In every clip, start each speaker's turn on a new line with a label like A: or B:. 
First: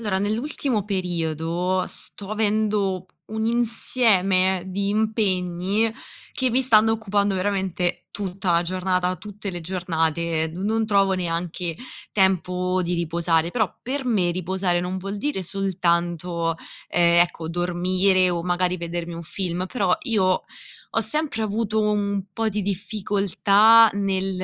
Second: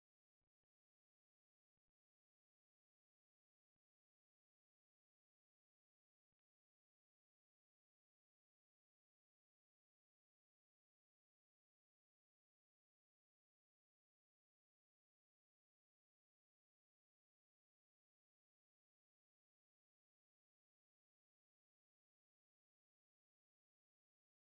A: Allora, nell'ultimo periodo sto avendo un insieme di impegni che mi stanno occupando veramente tutta la giornata, tutte le giornate, non trovo neanche tempo di riposare, però per me riposare non vuol dire soltanto, ecco, dormire o magari vedermi un film, però io ho sempre avuto un po' di difficoltà nel,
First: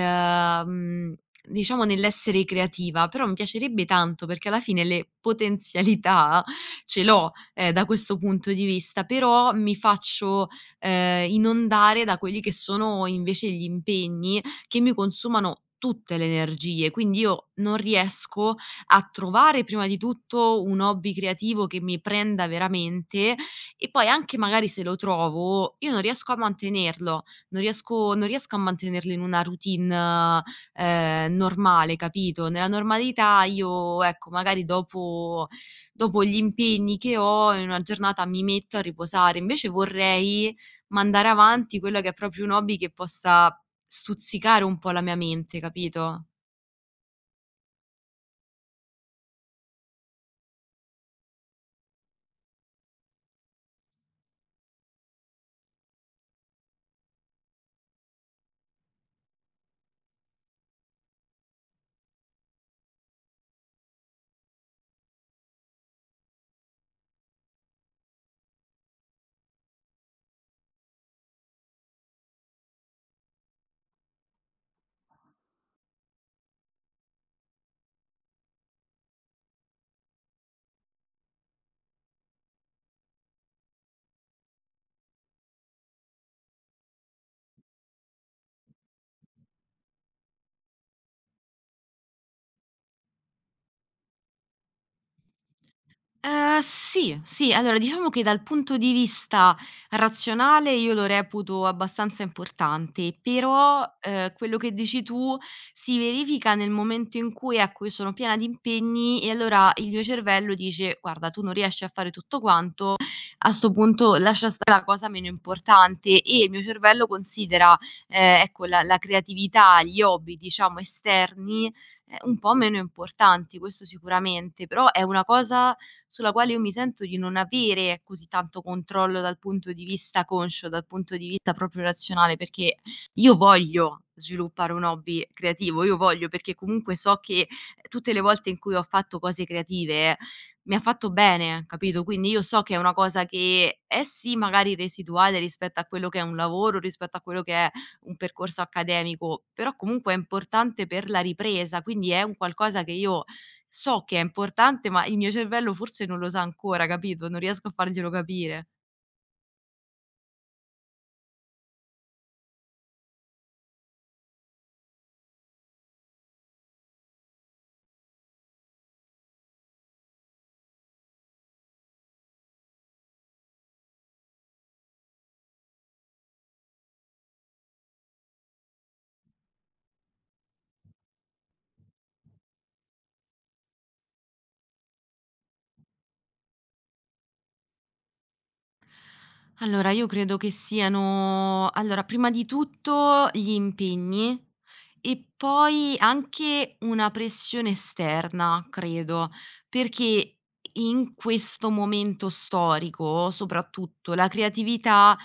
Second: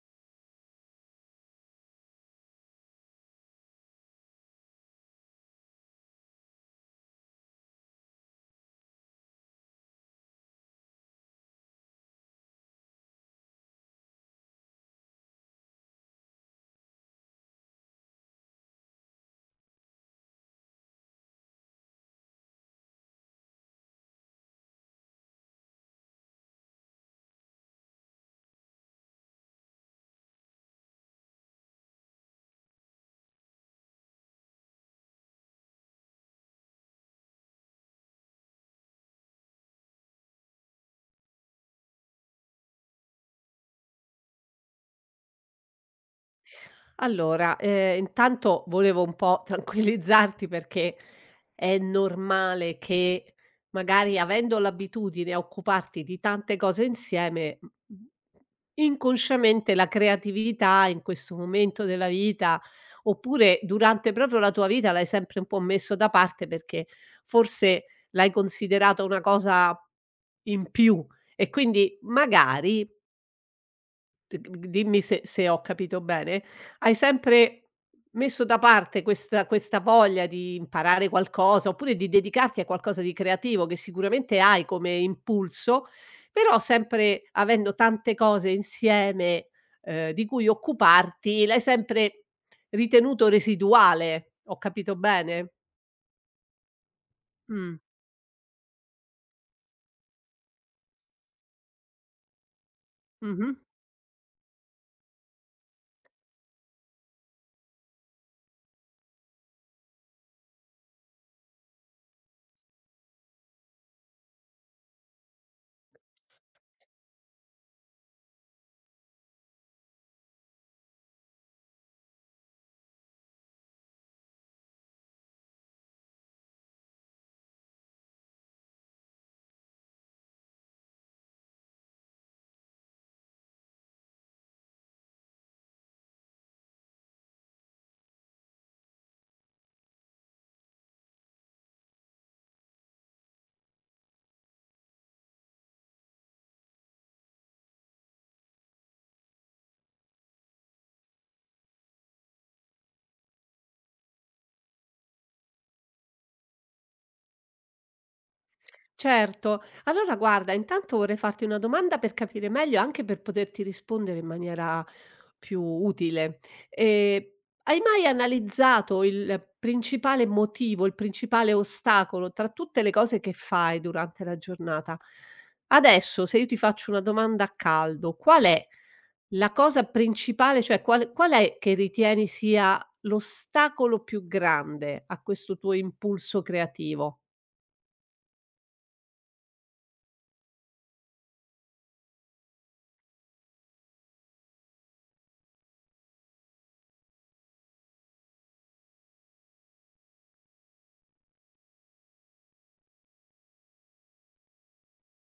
A: mm, Diciamo nell'essere creativa, però mi piacerebbe tanto perché alla fine le potenzialità ce l'ho, da questo punto di vista, però mi faccio, inondare da quelli che sono invece gli impegni che mi consumano tutte le energie, quindi io non riesco a trovare prima di tutto un hobby creativo che mi prenda veramente e poi anche magari se lo trovo, io non riesco a mantenerlo, non riesco a mantenerlo in una routine normale, capito? Nella normalità io, ecco, magari dopo gli impegni che ho in una giornata mi metto a riposare, invece vorrei mandare avanti quello che è proprio un hobby che possa stuzzicare un po' la mia mente, capito?
B: Allora, intanto volevo un po' tranquillizzarti perché è normale che magari avendo l'abitudine a occuparti di tante cose insieme, mhmm, inconsciamente la creatività in questo momento della vita, oppure durante proprio la tua vita l'hai sempre un po' messo da parte perché forse l'hai considerata una cosa in più e quindi magari D d dimmi se ho capito bene, hai sempre messo da parte questa voglia di imparare qualcosa, oppure di dedicarti a qualcosa di creativo che sicuramente hai come impulso, però sempre avendo tante cose insieme, di cui occuparti, l'hai sempre ritenuto residuale. Ho capito bene?
A: Sì, sì. Allora,
B: Mh.
A: diciamo che dal punto di vista razionale io lo reputo abbastanza importante,
B: Mh-mh.
A: però, quello che dici tu si verifica nel momento in cui, ecco, io sono piena di impegni e allora il mio cervello dice: "Guarda, tu non riesci a fare tutto quanto, a 'sto punto lascia stare la cosa meno importante". E il mio cervello considera, ecco, la creatività, gli hobby, diciamo, esterni, un po' meno importanti, questo sicuramente, però è una cosa sulla quale io mi sento di non avere così tanto controllo dal punto di vista conscio, dal punto di vista proprio razionale, perché io voglio sviluppare un hobby creativo, io voglio perché comunque so che tutte le volte in cui ho fatto cose creative mi ha fatto bene, capito? Quindi io so che è una cosa che è sì magari residuale rispetto a quello che è un lavoro, rispetto a quello che è un percorso accademico, però comunque è importante per la ripresa, quindi è un qualcosa che io so che è importante, ma il mio cervello forse non lo sa ancora, capito, non riesco a farglielo capire.
B: Certo. Allora guarda, intanto vorrei farti una domanda per capire meglio, anche per poterti rispondere in maniera più utile. Ehm, hai mai analizzato il principale motivo, il principale ostacolo tra tutte le cose che fai durante la giornata? Adesso, se io ti faccio una domanda a caldo, qual è la cosa principale, cioè qual è che ritieni sia l'ostacolo più grande a questo tuo impulso creativo?
A: Allora, io credo che siano allora, prima di tutto gli impegni e poi anche una pressione esterna, credo, perché in questo momento storico, soprattutto, la creatività,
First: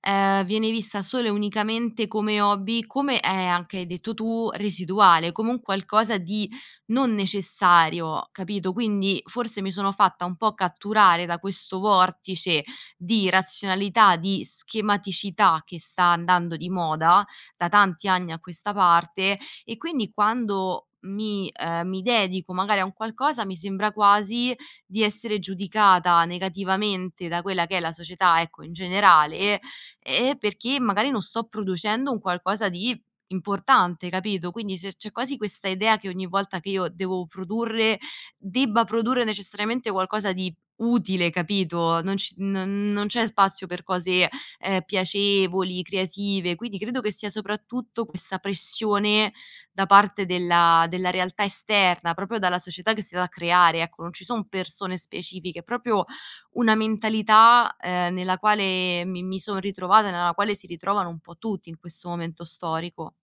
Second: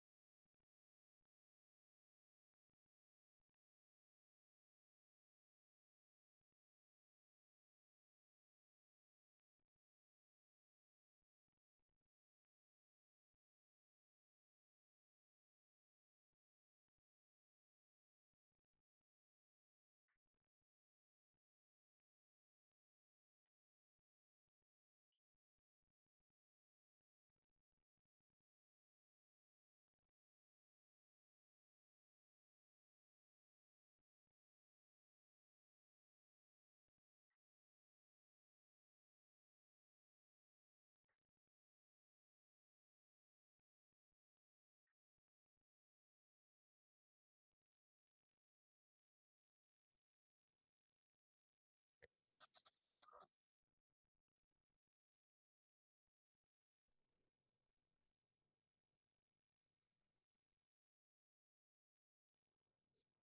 A: viene vista solo e unicamente come hobby, come, anche hai detto tu, residuale, come un qualcosa di non necessario, capito? Quindi forse mi sono fatta un po' catturare da questo vortice di razionalità, di schematicità che sta andando di moda da tanti anni a questa parte e quindi quando mi, mi dedico magari a un qualcosa mi sembra quasi di essere giudicata negativamente da quella che è la società, ecco, in generale, perché magari non sto producendo un qualcosa di importante, capito? Quindi se c'è quasi questa idea che ogni volta che io devo produrre, debba produrre necessariamente qualcosa di utile, capito? Non ci non non c'è spazio per cose, piacevoli, creative, quindi credo che sia soprattutto questa pressione da parte della realtà esterna, proprio dalla società che si va a creare, ecco, non ci son persone specifiche, è proprio una mentalità, nella quale mi son ritrovata, nella quale si ritrovano un po' tutti in questo momento storico.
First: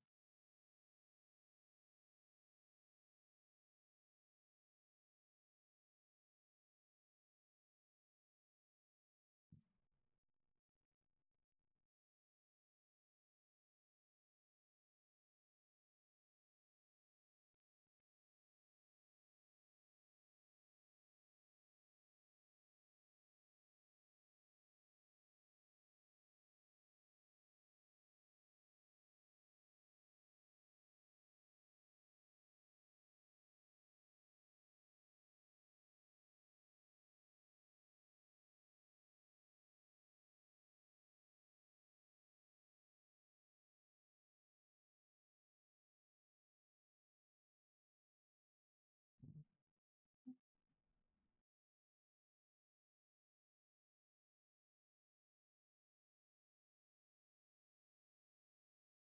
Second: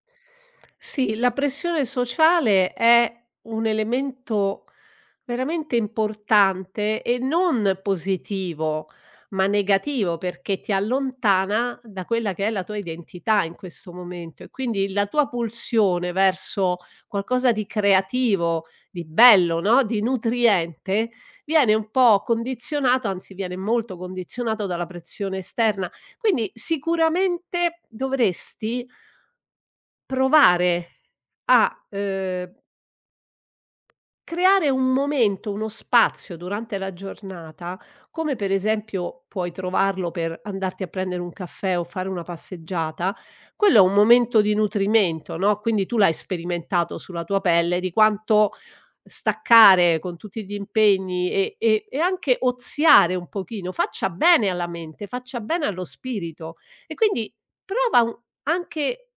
B: Sì, la pressione sociale è un elemento veramente importante e non positivo, ma negativo perché ti allontana da quella che è la tua identità in questo momento e quindi la tua pulsione verso qualcosa di creativo, di bello, no, di nutriente, viene un po' condizionato, anzi viene molto condizionato dalla pressione esterna. Quindi sicuramente dovresti provare a, creare un momento, uno spazio durante la giornata, come per esempio puoi trovarlo per andarti a prendere un caffè o fare una passeggiata, quello è un momento di nutrimento, no, quindi tu l'hai sperimentato sulla tua pelle di quanto staccare con tutti gli impegni e anche oziare un pochino faccia bene alla mente, faccia bene allo spirito e quindi prova un anche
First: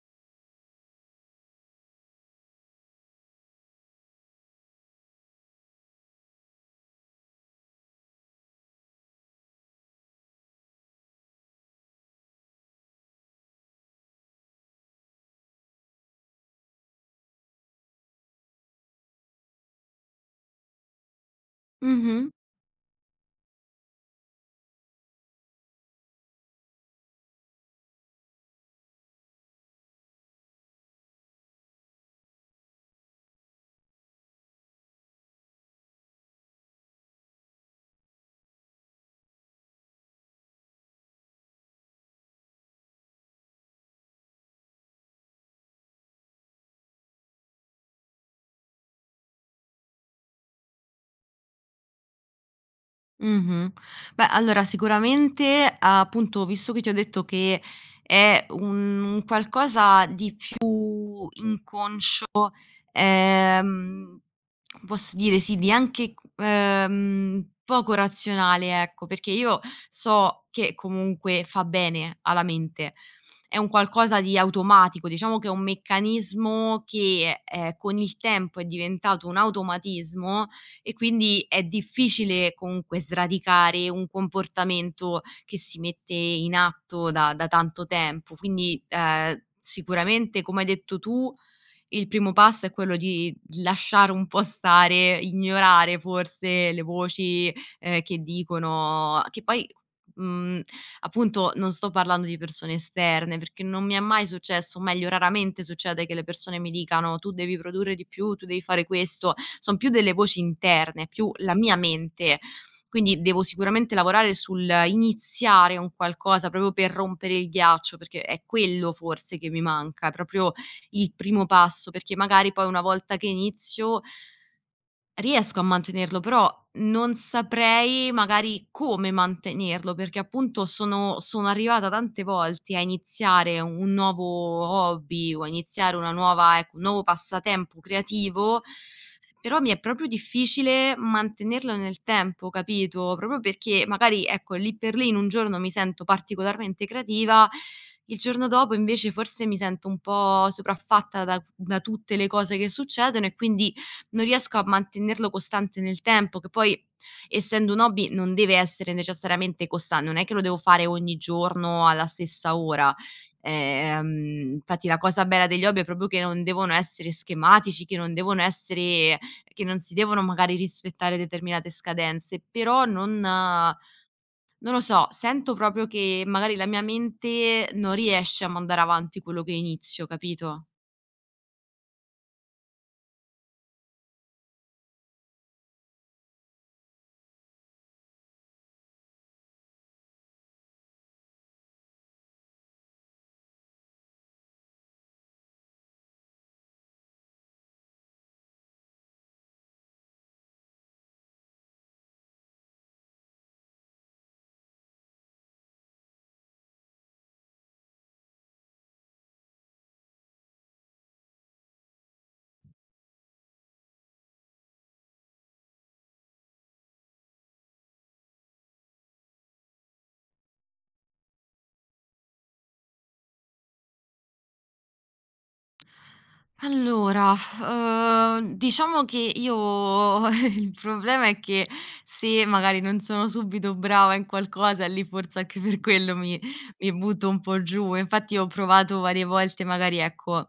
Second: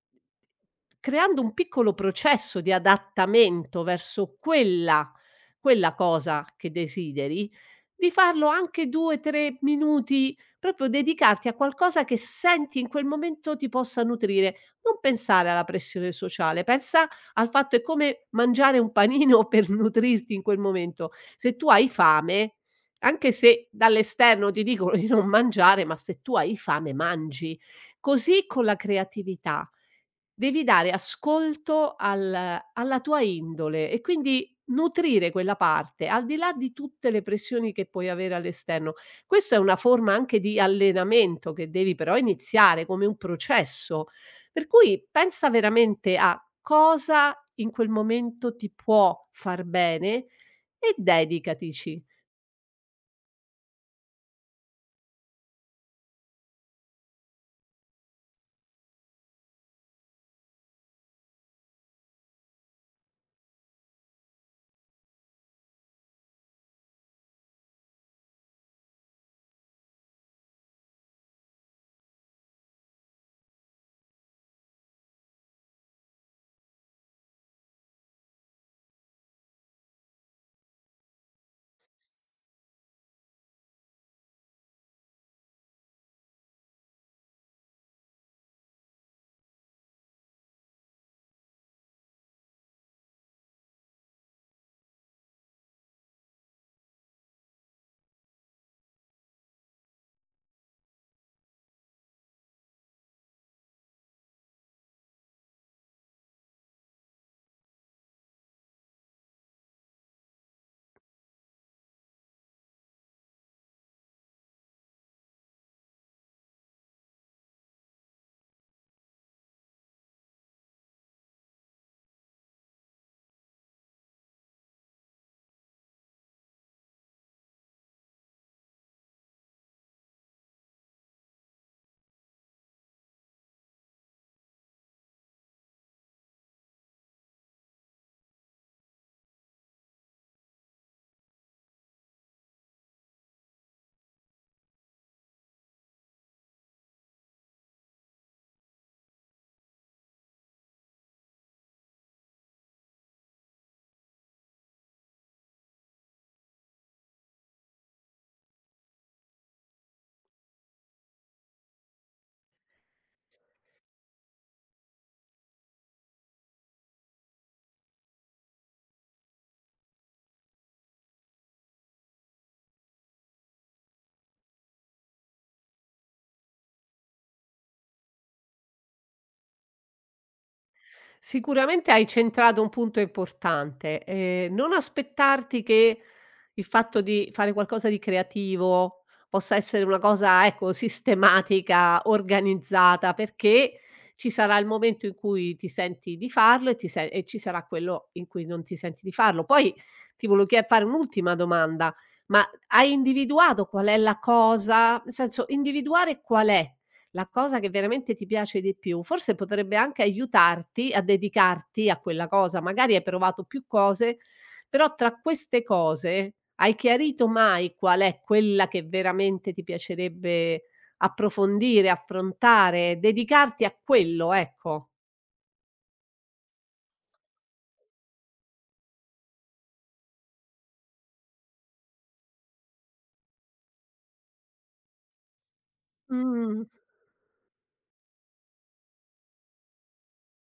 B: creando un piccolo processo di adattamento verso quella cosa che desideri, di farlo anche 2, 3 minuti, proprio dedicarti a qualcosa che senti in quel momento ti possa nutrire. Non pensare alla pressione sociale, pensa al fatto è come mangiare un panino per nutrirti in quel momento. Se tu hai
A: Mh-mh.
B: fame, anche se dall'esterno ti dicono di non mangiare, ma se tu hai fame mangi. Così con la creatività. Devi dare ascolto al alla tua indole e quindi nutrire quella parte, al di là di tutte le pressioni che puoi avere all'esterno. Questo è una forma anche di allenamento che devi però iniziare come un processo. Per cui pensa veramente a cosa in quel momento ti può far bene e dedicatici.
A: Mh-mh. Beh, allora sicuramente, appunto, visto che ti ho detto che è un qualcosa di più inconscio. Ehm, Posso dire sì, di anche, poco razionale, ecco, perché io so che comunque fa bene alla mente. È un qualcosa di automatico, diciamo che è un meccanismo che, con il tempo è diventato un automatismo e quindi è difficile comunque sradicare un comportamento che si mette in atto da tanto tempo. Quindi, sicuramente come hai detto tu, il primo passo è quello di lasciare un po' stare, ignorare forse le voci, che dicono che mhmm, appunto non sto parlando di persone esterne, perché non mi è mai successo, o meglio raramente succede che le persone mi dicano: "Tu devi produrre di più, tu devi fare questo." Son più delle voci interne, più la mia mente. Quindi devo sicuramente lavorare sul iniziare un qualcosa proprio per rompere il ghiaccio, perché è quello forse che mi manca, proprio il primo passo, perché magari poi una volta che inizio, riesco a mantenerlo, però non saprei magari come mantenerlo, perché appunto sono arrivata tante volte a iniziare un nuovo hobby o a iniziare una nuova ecco, un nuovo passatempo creativo, però mi è proprio difficile mantenerlo nel tempo, capito? Proprio perché magari, ecco, lì per lì in un giorno mi sento particolarmente creativa, il giorno dopo invece forse mi sento un po' sopraffatta da tutte le cose che succedono e quindi non riesco a mantenerlo costante nel tempo, che poi essendo un hobby non deve essere necessariamente costan non è che lo devo fare ogni giorno alla stessa ora. Infatti la cosa bella degli hobby è proprio che non devono essere schematici, che non si devono magari rispettare determinate scadenze, però non non lo so, sento proprio che magari la mia mente non riesce a mandare avanti quello che inizio, capito?
B: Sicuramente hai centrato un punto importante, non aspettarti che il fatto di fare qualcosa di creativo possa essere una cosa, ecco, sistematica, organizzata, perché ci sarà il momento in cui ti senti di farlo e ti se e ci sarà quello in cui non ti senti di farlo. Poi ti volevo chie fare un'ultima domanda: ma hai individuato qual è la cosa nel senso, individuare qual è la cosa che veramente ti piace di più, forse potrebbe anche aiutarti a dedicarti a quella cosa. Magari hai provato più cose, però tra queste cose hai chiarito mai qual è quella che veramente ti piacerebbe approfondire, affrontare, dedicarti a quello, ecco.
A: Allora, diciamo che io il problema è che se magari non sono subito brava in qualcosa, lì forse anche per quello mi
B: Mh.
A: butto un po' giù. Infatti ho provato varie volte magari, ecco,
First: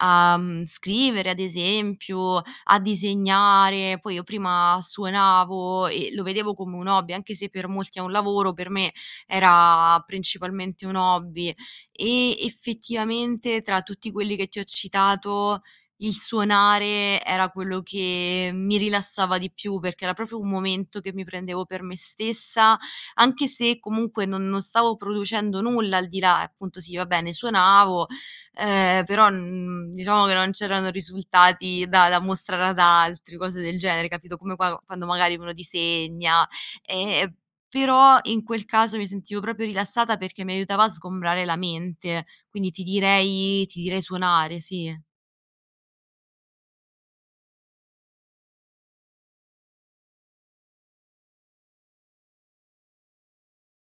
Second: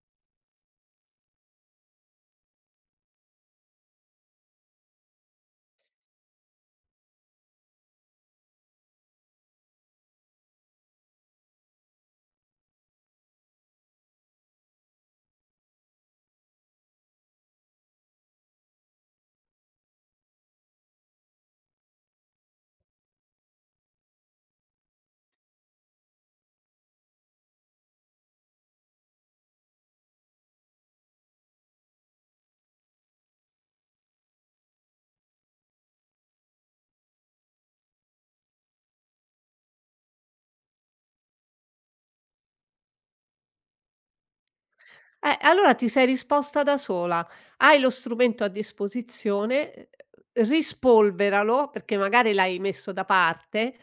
A: a, scrivere ad esempio, a disegnare. Poi io prima suonavo e lo vedevo come un hobby, anche se per molti è un lavoro, per me era principalmente un hobby. E effettivamente tra tutti quelli che ti ho citato, il suonare era quello che mi rilassava di più, perché era proprio un momento che mi prendevo per me stessa, anche se comunque non stavo producendo nulla al di là appunto sì, va bene, suonavo, però, diciamo che non c'erano risultati da mostrare ad altri, cose del genere, capito, come qua quando magari uno disegna, ehm però in quel caso mi sentivo proprio rilassata perché mi aiutava a sgombrare la mente, quindi ti direi suonare, sì.
B: Allora ti sei risposta da sola. Hai lo strumento a disposizione, rispolveralo, perché magari l'hai messo da parte,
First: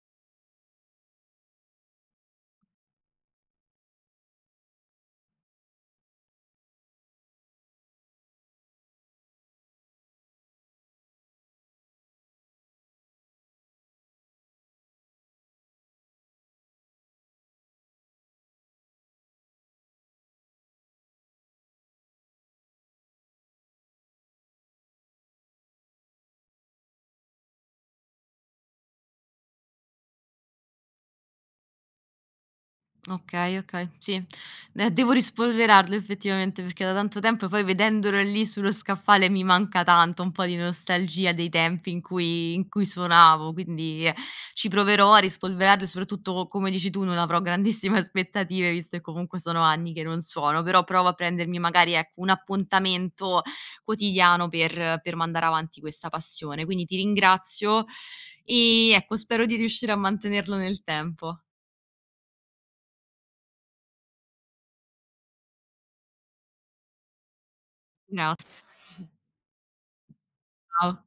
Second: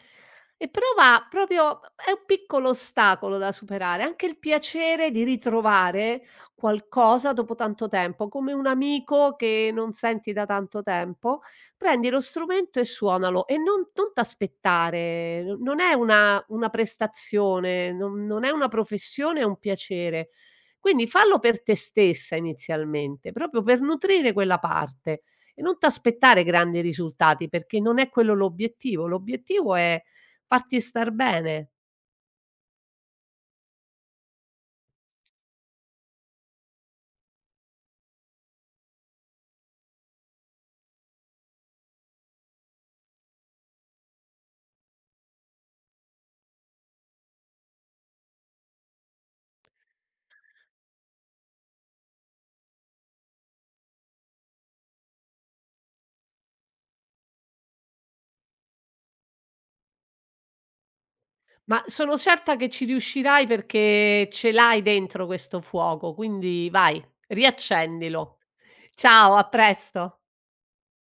B: e prova proprio è un piccolo ostacolo da superare, anche il piacere di ritrovare qualcosa dopo tanto tempo, come un amico che non senti da tanto tempo, prendi lo strumento e suonalo e non t'aspettare, no non è una prestazione, non è una professione, è un piacere. Quindi fallo per te stessa inizialmente, proprio per nutrire quella parte e non t'aspettare grandi risultati, perché non è quello l'obiettivo. L'obiettivo è farti star bene.
A: Okay, okay, sì. Devo rispolverarlo effettivamente perché da tanto tempo e poi vedendolo lì sullo scaffale mi manca tanto, un po' di nostalgia dei tempi in cui suonavo, quindi ci proverò a rispolverarlo e soprattutto, come dici tu, non avrò grandissime aspettative visto che comunque sono anni che non suono, però provo a prendermi magari, ecco, un appuntamento quotidiano per mandare avanti questa passione. Quindi ti ringrazio e ecco, spero di riuscire a mantenerlo nel tempo.
B: Ma sono certa che ci riuscirai perché ce l'hai dentro questo fuoco, quindi vai, riaccendilo.
A: Grazie,
B: Ciao, a presto.
A: ciao.